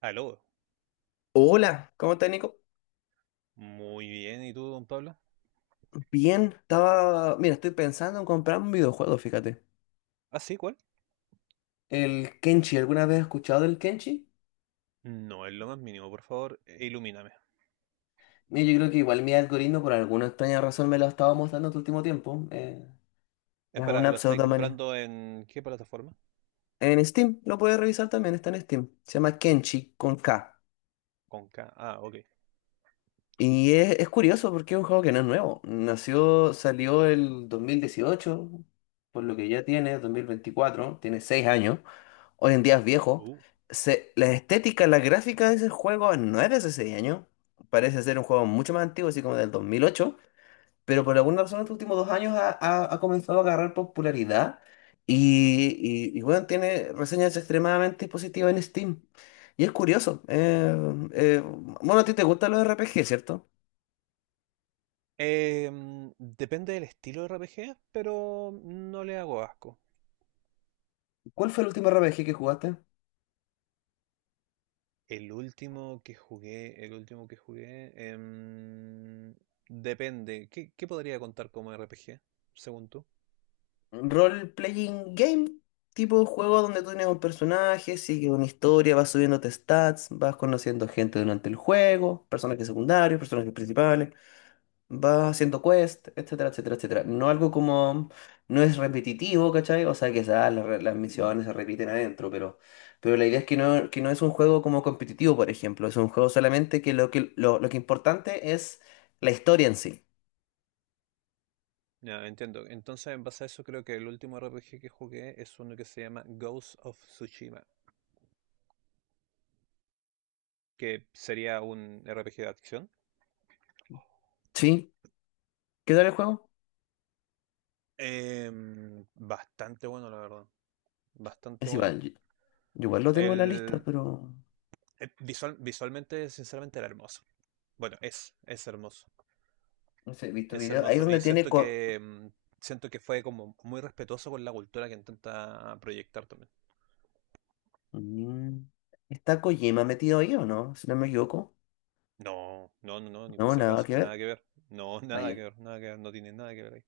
Aló, Hola, ¿cómo estás, Nico? muy bien, ¿y tú, don Pablo? Bien, estaba. Mira, estoy pensando en comprar un videojuego, fíjate. Ah, sí, ¿cuál? El Kenshi, ¿alguna vez has escuchado del Kenshi? No es lo más mínimo, por favor, ilumíname. Mira, yo creo que igual mi algoritmo, por alguna extraña razón, me lo ha estado mostrando este último tiempo. Es Espera, una ¿lo estáis pseudomanía. comprando en qué plataforma? En Steam, lo puedes revisar también, está en Steam. Se llama Kenshi con K. Con K. Ah, ok. Es curioso porque es un juego que no es nuevo. Nació, salió el 2018, por lo que ya tiene, 2024, tiene 6 años. Hoy en día es viejo. Uh. La estética, la gráfica de ese juego no era hace 6 años. Parece ser un juego mucho más antiguo, así como del 2008. Pero por alguna razón, en los últimos 2 años ha comenzado a agarrar popularidad. Y bueno, tiene reseñas extremadamente positivas en Steam. Y es curioso. Eh, bueno, a ti te gustan los RPG, ¿cierto? Depende del estilo de RPG, pero no le hago asco. ¿Cuál fue el último RPG que jugaste? El último que jugué, el último que jugué, em, depende. ¿Qué podría contar como RPG, según tú? ¿Role-playing game? Tipo juego donde tú tienes un personaje, sigue una historia, vas subiéndote stats, vas conociendo gente durante el juego, personajes secundarios, personajes principales, vas haciendo quest, etcétera, etcétera, etcétera. No algo como, no es repetitivo, ¿cachai? O sea, que ah, las misiones se repiten adentro, pero la idea es que no es un juego como competitivo, por ejemplo, es un juego solamente que lo que importante es la historia en sí. Ya, entiendo. Entonces, en base a eso, creo que el último RPG que jugué es uno que se llama Ghost of Tsushima. Que sería un RPG de acción. ¿Sí? ¿Qué tal el juego? Eh, Bastante bueno, la verdad. Bastante Es bueno. igual. Yo igual lo tengo en la lista, El, pero Visualmente, sinceramente, era hermoso. Bueno, es hermoso. no sé, he visto Es videos. Ahí es hermoso. Y donde tiene... siento que mm, siento que fue como muy respetuoso con la cultura que intenta proyectar también. Mm, ¿está Kojima metido ahí o no? Si no me equivoco. No, no, no, no, ni por No, si nada acaso. que Nada ver. que ver. No, Ah, nada ya. que ver, nada que ver. No tiene nada que ver ahí.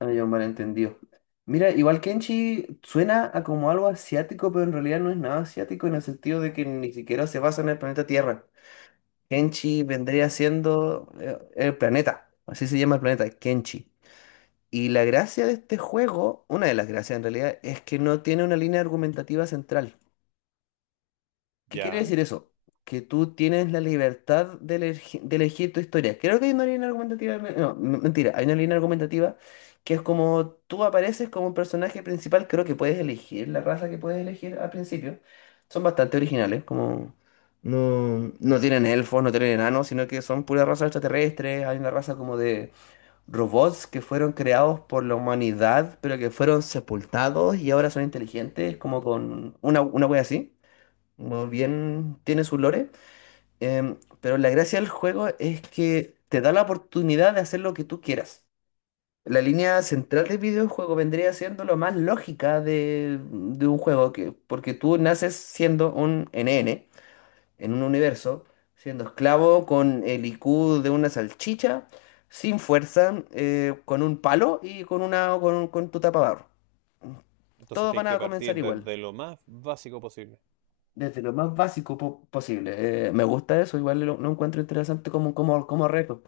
Ah, ya, un malentendido. Mira, igual Kenshi suena a como algo asiático, pero en realidad no es nada asiático en el sentido de que ni siquiera se basa en el planeta Tierra. Kenshi vendría siendo el planeta. Así se llama el planeta, Kenshi. Y la gracia de este juego, una de las gracias en realidad, es que no tiene una línea argumentativa central. ¿Qué quiere Ya. decir eso? Que tú tienes la libertad de, de elegir tu historia. Creo que hay una línea argumentativa. No, mentira, hay una línea argumentativa que es como tú apareces como un personaje principal. Creo que puedes elegir la raza que puedes elegir al principio. Son bastante originales, como. No, no tienen elfos, no tienen enanos, sino que son pura raza extraterrestre. Hay una raza como de robots que fueron creados por la humanidad, pero que fueron sepultados y ahora son inteligentes, como con una wea así. Muy bien, tiene su lore, pero la gracia del juego es que te da la oportunidad de hacer lo que tú quieras. La línea central del videojuego vendría siendo lo más lógica de un juego, que, porque tú naces siendo un NN en un universo, siendo esclavo con el IQ de una salchicha, sin fuerza, con un palo y con tu tapabarro. Entonces Todos tienes van que a partir comenzar igual. desde lo más básico posible. Desde lo más posible. Me gusta eso, igual lo encuentro interesante como reto.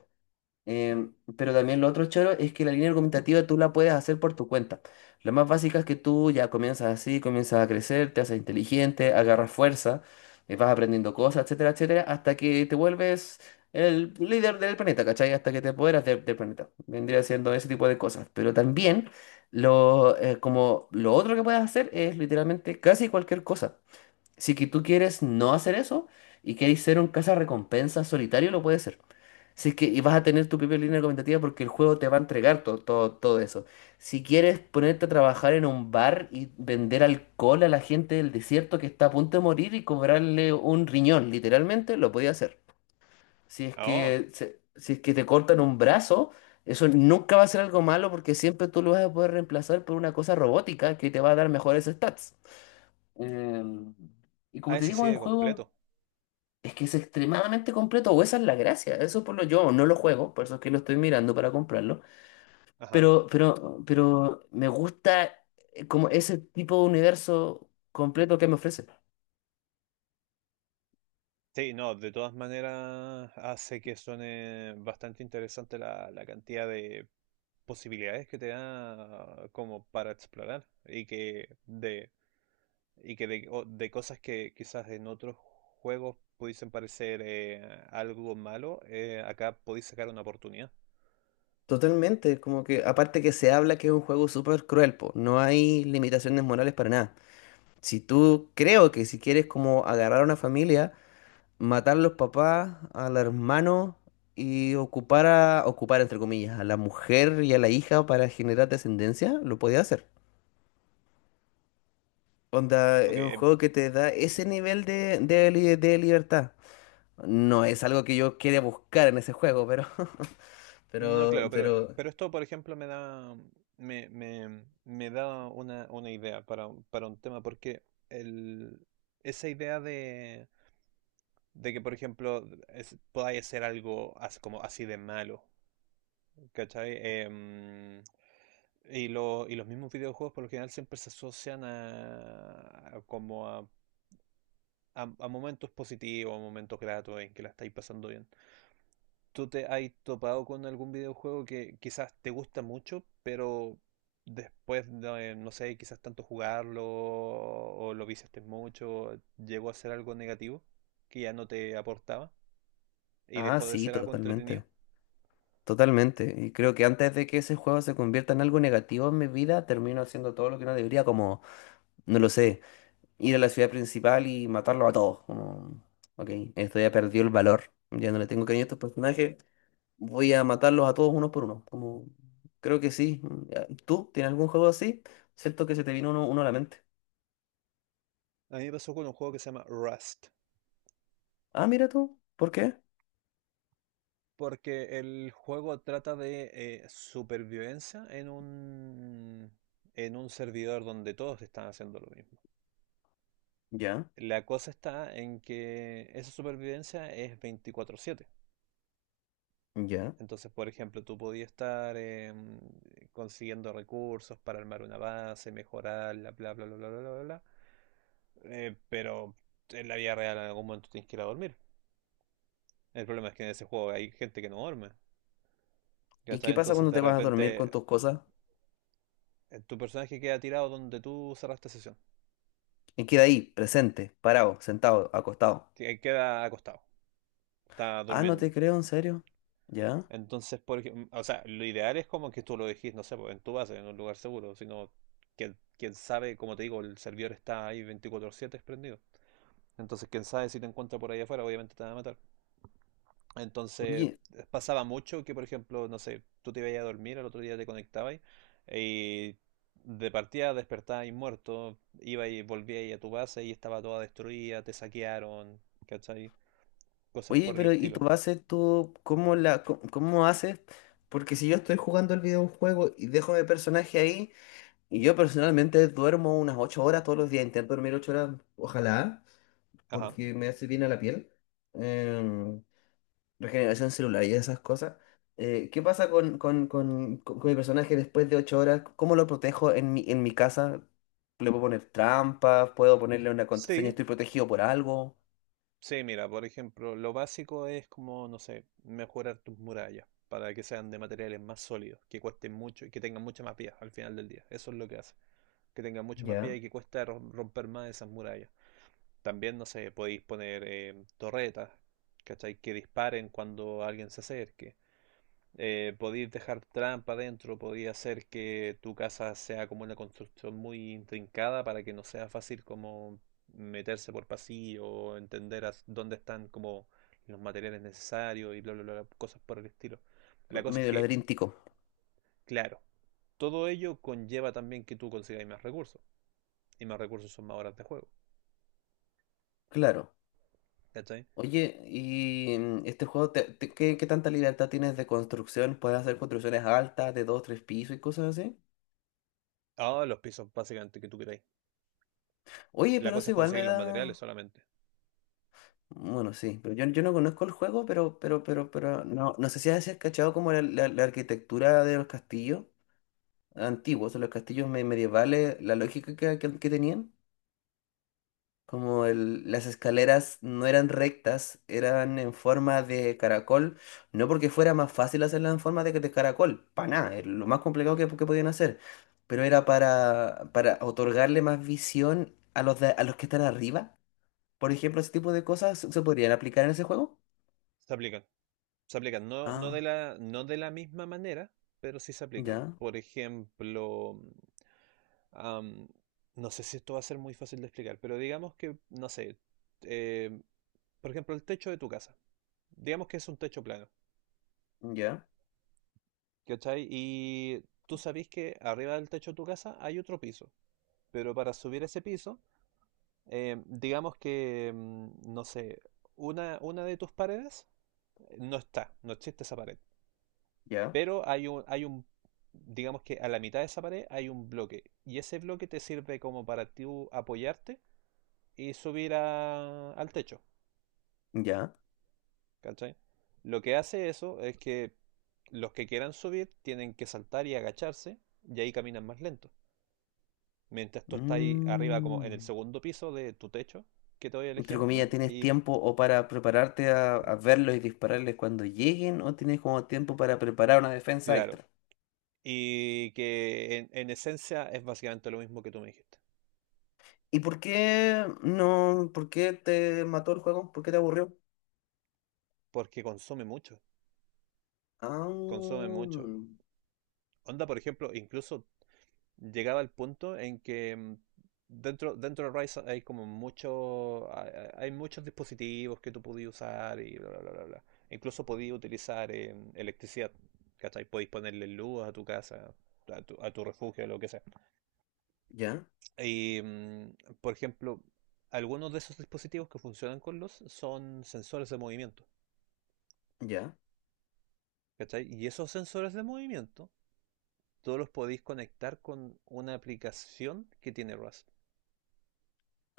Pero también lo otro choro es que la línea argumentativa tú la puedes hacer por tu cuenta. Lo más básico es que tú ya comienzas así, comienzas a crecer, te haces inteligente, agarras fuerza, vas aprendiendo cosas, etcétera, etcétera, hasta que te vuelves el líder del planeta, ¿cachai? Hasta que te apoderas del del planeta. Vendría siendo ese tipo de cosas. Pero también como lo otro que puedes hacer es literalmente casi cualquier cosa. Si que tú quieres no hacer eso y quieres ser un recompensa solitario, lo puedes ser. Si es que y vas a tener tu propia línea argumentativa porque el juego te va a entregar todo eso. Si quieres ponerte a trabajar en un bar y vender alcohol a la gente del desierto que está a punto de morir y cobrarle un riñón, literalmente, lo podías hacer. Ah. Oh. Si es que te cortan un brazo, eso nunca va a ser algo malo porque siempre tú lo vas a poder reemplazar por una cosa robótica que te va a dar mejores stats. Em, y Ah, como te es así digo, el de juego completo. es que es extremadamente completo, o esa es la gracia. Eso por lo yo no lo juego, por eso es que lo estoy mirando para comprarlo. Ajá. Pero me gusta como ese tipo de universo completo que me ofrece. Sí, no, de todas maneras hace que suene bastante interesante la cantidad de posibilidades que te da como para explorar de cosas que quizás en otros juegos pudiesen parecer algo malo, acá podéis sacar una oportunidad. Totalmente, como que aparte que se habla que es un juego súper cruel, po, no hay limitaciones morales para nada. Si tú creo que si quieres como agarrar a una familia matar los papás, al hermano y ocupar entre comillas, a la mujer y a la hija para generar descendencia, lo podía hacer. Onda, Ok, es un eh, juego que te da ese nivel de libertad. No es algo que yo quiera buscar en ese juego, pero, No, pero, claro, pero, pero, pero esto, por ejemplo, me da una idea para un tema, porque el, esa idea de que, por ejemplo, podáis hacer algo como así de malo, ¿cachai? Y, y los mismos videojuegos por lo general siempre se asocian a momentos positivos, a momentos gratos en que la estáis pasando bien. ¿Tú te has topado con algún videojuego que quizás te gusta mucho, pero después de, no sé, quizás tanto jugarlo o lo viciaste mucho, llegó a ser algo negativo que ya no te aportaba y ah, dejó de sí, ser algo entretenido? totalmente, totalmente. Y creo que antes de que ese juego se convierta en algo negativo en mi vida, termino haciendo todo lo que no debería, como, no lo sé. Ir a la ciudad principal y matarlo a todos. Como, ok, esto ya perdió el valor. Ya no le tengo cariño a estos personajes. Voy a matarlos a todos uno por uno. Como, creo que sí. Ya, ¿tú tienes algún juego así? Siento que se te vino uno a la mente. A mí me pasó con un juego que se llama Rust, Ah, mira tú. ¿Por qué? porque el juego trata de supervivencia en un servidor donde todos están haciendo lo mismo. Ya, La cosa está en que esa supervivencia es 24/7. ya. Entonces, por ejemplo, tú podías estar consiguiendo recursos para armar una base, mejorarla, bla, bla, bla, bla, bla, bla, bla. Pero en la vida real en algún momento tienes que ir a dormir. El problema es que en ese juego hay gente que no duerme. ¿Y ¿Cachai? qué pasa Entonces, cuando de te vas a dormir con repente, tus cosas? Tu personaje queda tirado donde tú cerraste sesión. Y queda ahí, presente, parado, sentado, acostado. Queda acostado, está Ah, no durmiendo. te creo, en serio. Ya. Entonces, o sea, lo ideal es como que tú lo dejes, no sé, pues, en tu base, en un lugar seguro, sino que, quién sabe, como te digo, el servidor está ahí 24/7 prendido. Entonces, quién sabe si te encuentra por ahí afuera, obviamente te van a matar. Entonces, Oye, pasaba mucho que, por ejemplo, no sé, tú te ibas a dormir, al otro día te conectabas y de partida despertabas muerto, ibas y volvías a tu base y estaba toda destruida, te saquearon, ¿cachai? Cosas oye, por el pero ¿y tu estilo. base tú cómo haces? Porque si yo estoy jugando el videojuego y dejo mi personaje ahí, y yo personalmente duermo unas 8 horas todos los días, intento dormir 8 horas, ojalá, Ajá. porque me hace bien a la piel, em, regeneración celular y esas cosas. ¿Qué pasa con mi personaje después de 8 horas? ¿Cómo lo protejo en mi casa? ¿Le puedo poner trampas? ¿Puedo ponerle una contraseña? Sí, ¿Estoy protegido por algo? Sí, mira, por ejemplo, lo básico es como, no sé, mejorar tus murallas para que sean de materiales más sólidos, que cuesten mucho y que tengan mucha más vida al final del día. Eso es lo que hace, que tengan mucha más vida ¿Ya? y que cueste romper más esas murallas. También, no sé, podéis poner torretas, ¿cachai? Que disparen cuando alguien se acerque. Podéis dejar trampa dentro, podéis hacer que tu casa sea como una construcción muy intrincada para que no sea fácil como meterse por pasillo o entender dónde están como los materiales necesarios y bla, bla, bla, cosas por el estilo. La cosa es Medio que, ladríntico. claro, todo ello conlleva también que tú consigáis más recursos y más recursos son más horas de juego, Claro. ¿cachai? Oye, y mm, este juego, ¿qué, qué tanta libertad tienes de construcción? ¿Puedes hacer construcciones altas de dos, tres pisos y cosas así? Ah, los pisos básicamente que tú queráis. Oye, La pero cosa eso es igual me conseguir los materiales da... solamente. Bueno, sí, pero yo no conozco el juego, pero, no, no sé si has cachado como la arquitectura de los castillos antiguos, o los castillos medievales, la lógica que tenían. Como las escaleras no eran rectas, eran en forma de caracol, no porque fuera más fácil hacerlas en forma de caracol, para nada, es lo más complicado que podían hacer, pero era para otorgarle más visión a a los que están arriba. Por ejemplo, ese tipo de cosas se se podrían aplicar en ese juego. Se aplican. Se aplican, no, no de Ah, la, no de la misma manera, pero sí se aplican. ya, Por ejemplo, am, no sé si esto va a ser muy fácil de explicar, pero digamos que, no sé, eh, por ejemplo, el techo de tu casa. Digamos que es un techo plano, ya, ¿cachai? Y tú sabés que arriba del techo de tu casa hay otro piso, pero para subir ese piso, digamos que, no sé, una de tus paredes no está, no existe esa pared. ya, Pero digamos que a la mitad de esa pared hay un bloque. Y ese bloque te sirve como para tú apoyarte y subir al techo. ya. ¿Cachai? Lo que hace eso es que los que quieran subir tienen que saltar y agacharse y ahí caminan más lento. Mientras tú estás ahí arriba como en el Mm. segundo piso de tu techo, que te doy el Entre comillas, ejemplo, tienes y tiempo o para prepararte a verlos y dispararles cuando lleguen, o tienes como tiempo para preparar una defensa claro, extra. y que en esencia es básicamente lo mismo que tú me dijiste, ¿Y por qué no? ¿Por qué te mató el juego? ¿Por qué te aburrió? porque consume mucho, consume Ah, mucho. Onda, por ejemplo, incluso llegaba al punto en que dentro de Rise hay como mucho, hay muchos dispositivos que tú podías usar y bla, bla, bla, bla, bla. Incluso podías utilizar electricidad, ¿cachai? Podías ponerle luz a tu casa, a tu refugio, lo que sea. ya, Y, por ejemplo, algunos de esos dispositivos que funcionan con luz son sensores de movimiento, ya. ¿cachai? Y esos sensores de movimiento, todos los podéis conectar con una aplicación que tiene Rust.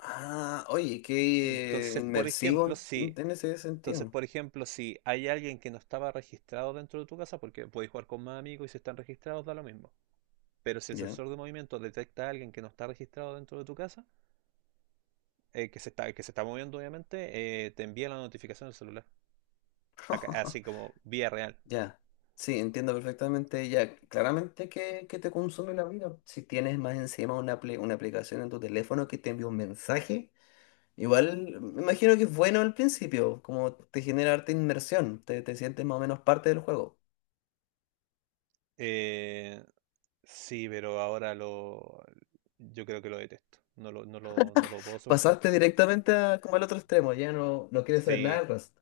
Ah, oye, qué Entonces, por ejemplo, inmersivo si, en ese entonces, sentido. por ejemplo, si hay alguien que no estaba registrado dentro de tu casa, porque puedes jugar con más amigos y si están registrados, da lo mismo. Pero si el Ya. sensor de movimiento detecta a alguien que no está registrado dentro de tu casa, que se está moviendo, obviamente, te envía la notificación al celular. Así como vía real. Ya. Sí, entiendo perfectamente. Ya, claramente que te consume la vida. Si tienes más encima una, una aplicación en tu teléfono que te envía un mensaje. Igual me imagino que es bueno al principio, como te genera harta inmersión, te sientes más o menos parte del juego. Eh, sí, pero yo creo que lo detesto. No lo puedo soportar. Pasaste directamente a, como al otro extremo, ya no, no quieres saber nada Sí, del Rust.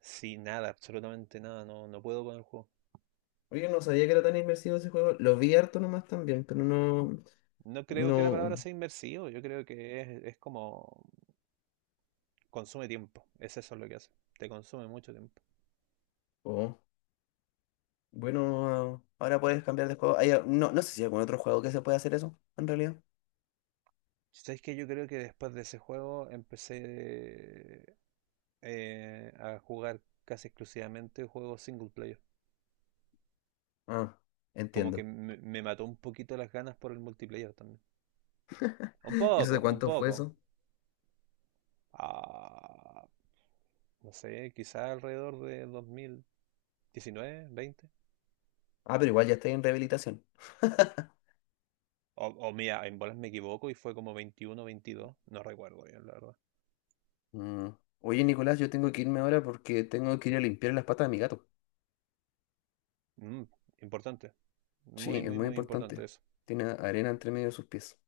sí, nada, absolutamente nada. No, no puedo con el juego. Oye, no sabía que era tan inmersivo ese juego, lo vi harto nomás también, pero no, No creo que la palabra no, sea inversivo, yo creo que es como consume tiempo, es eso lo que hace, te consume mucho tiempo. oh, bueno, ah, ahora puedes cambiar de juego. No, no sé si hay algún otro juego que se pueda hacer eso, en realidad. ¿Sabes que yo creo que después de ese juego empecé a jugar casi exclusivamente juegos single player? Ah, Como que entiendo. me mató un poquito las ganas por el multiplayer también. Un ¿Y eso poco, de un cuánto fue poco. eso? Ah, no sé, quizás alrededor de 2019, veinte. Ah, pero igual ya estoy en rehabilitación. O mira, en bolas me equivoco y fue como veintiuno, veintidós, no recuerdo bien, la verdad. Mm. Oye, Nicolás, yo tengo que irme ahora porque tengo que ir a limpiar las patas de mi gato. Mm, Importante. Sí, Muy, es muy, muy muy importante importante. eso. Tiene arena entre medio de sus pies,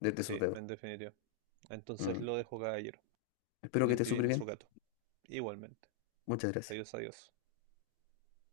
desde sus Sí, dedos. en definitiva. Entonces Mm. lo dejo, caballero. Espero que esté Limpie súper bien a su bien. gato. Igualmente. Muchas gracias. Adiós, adiós.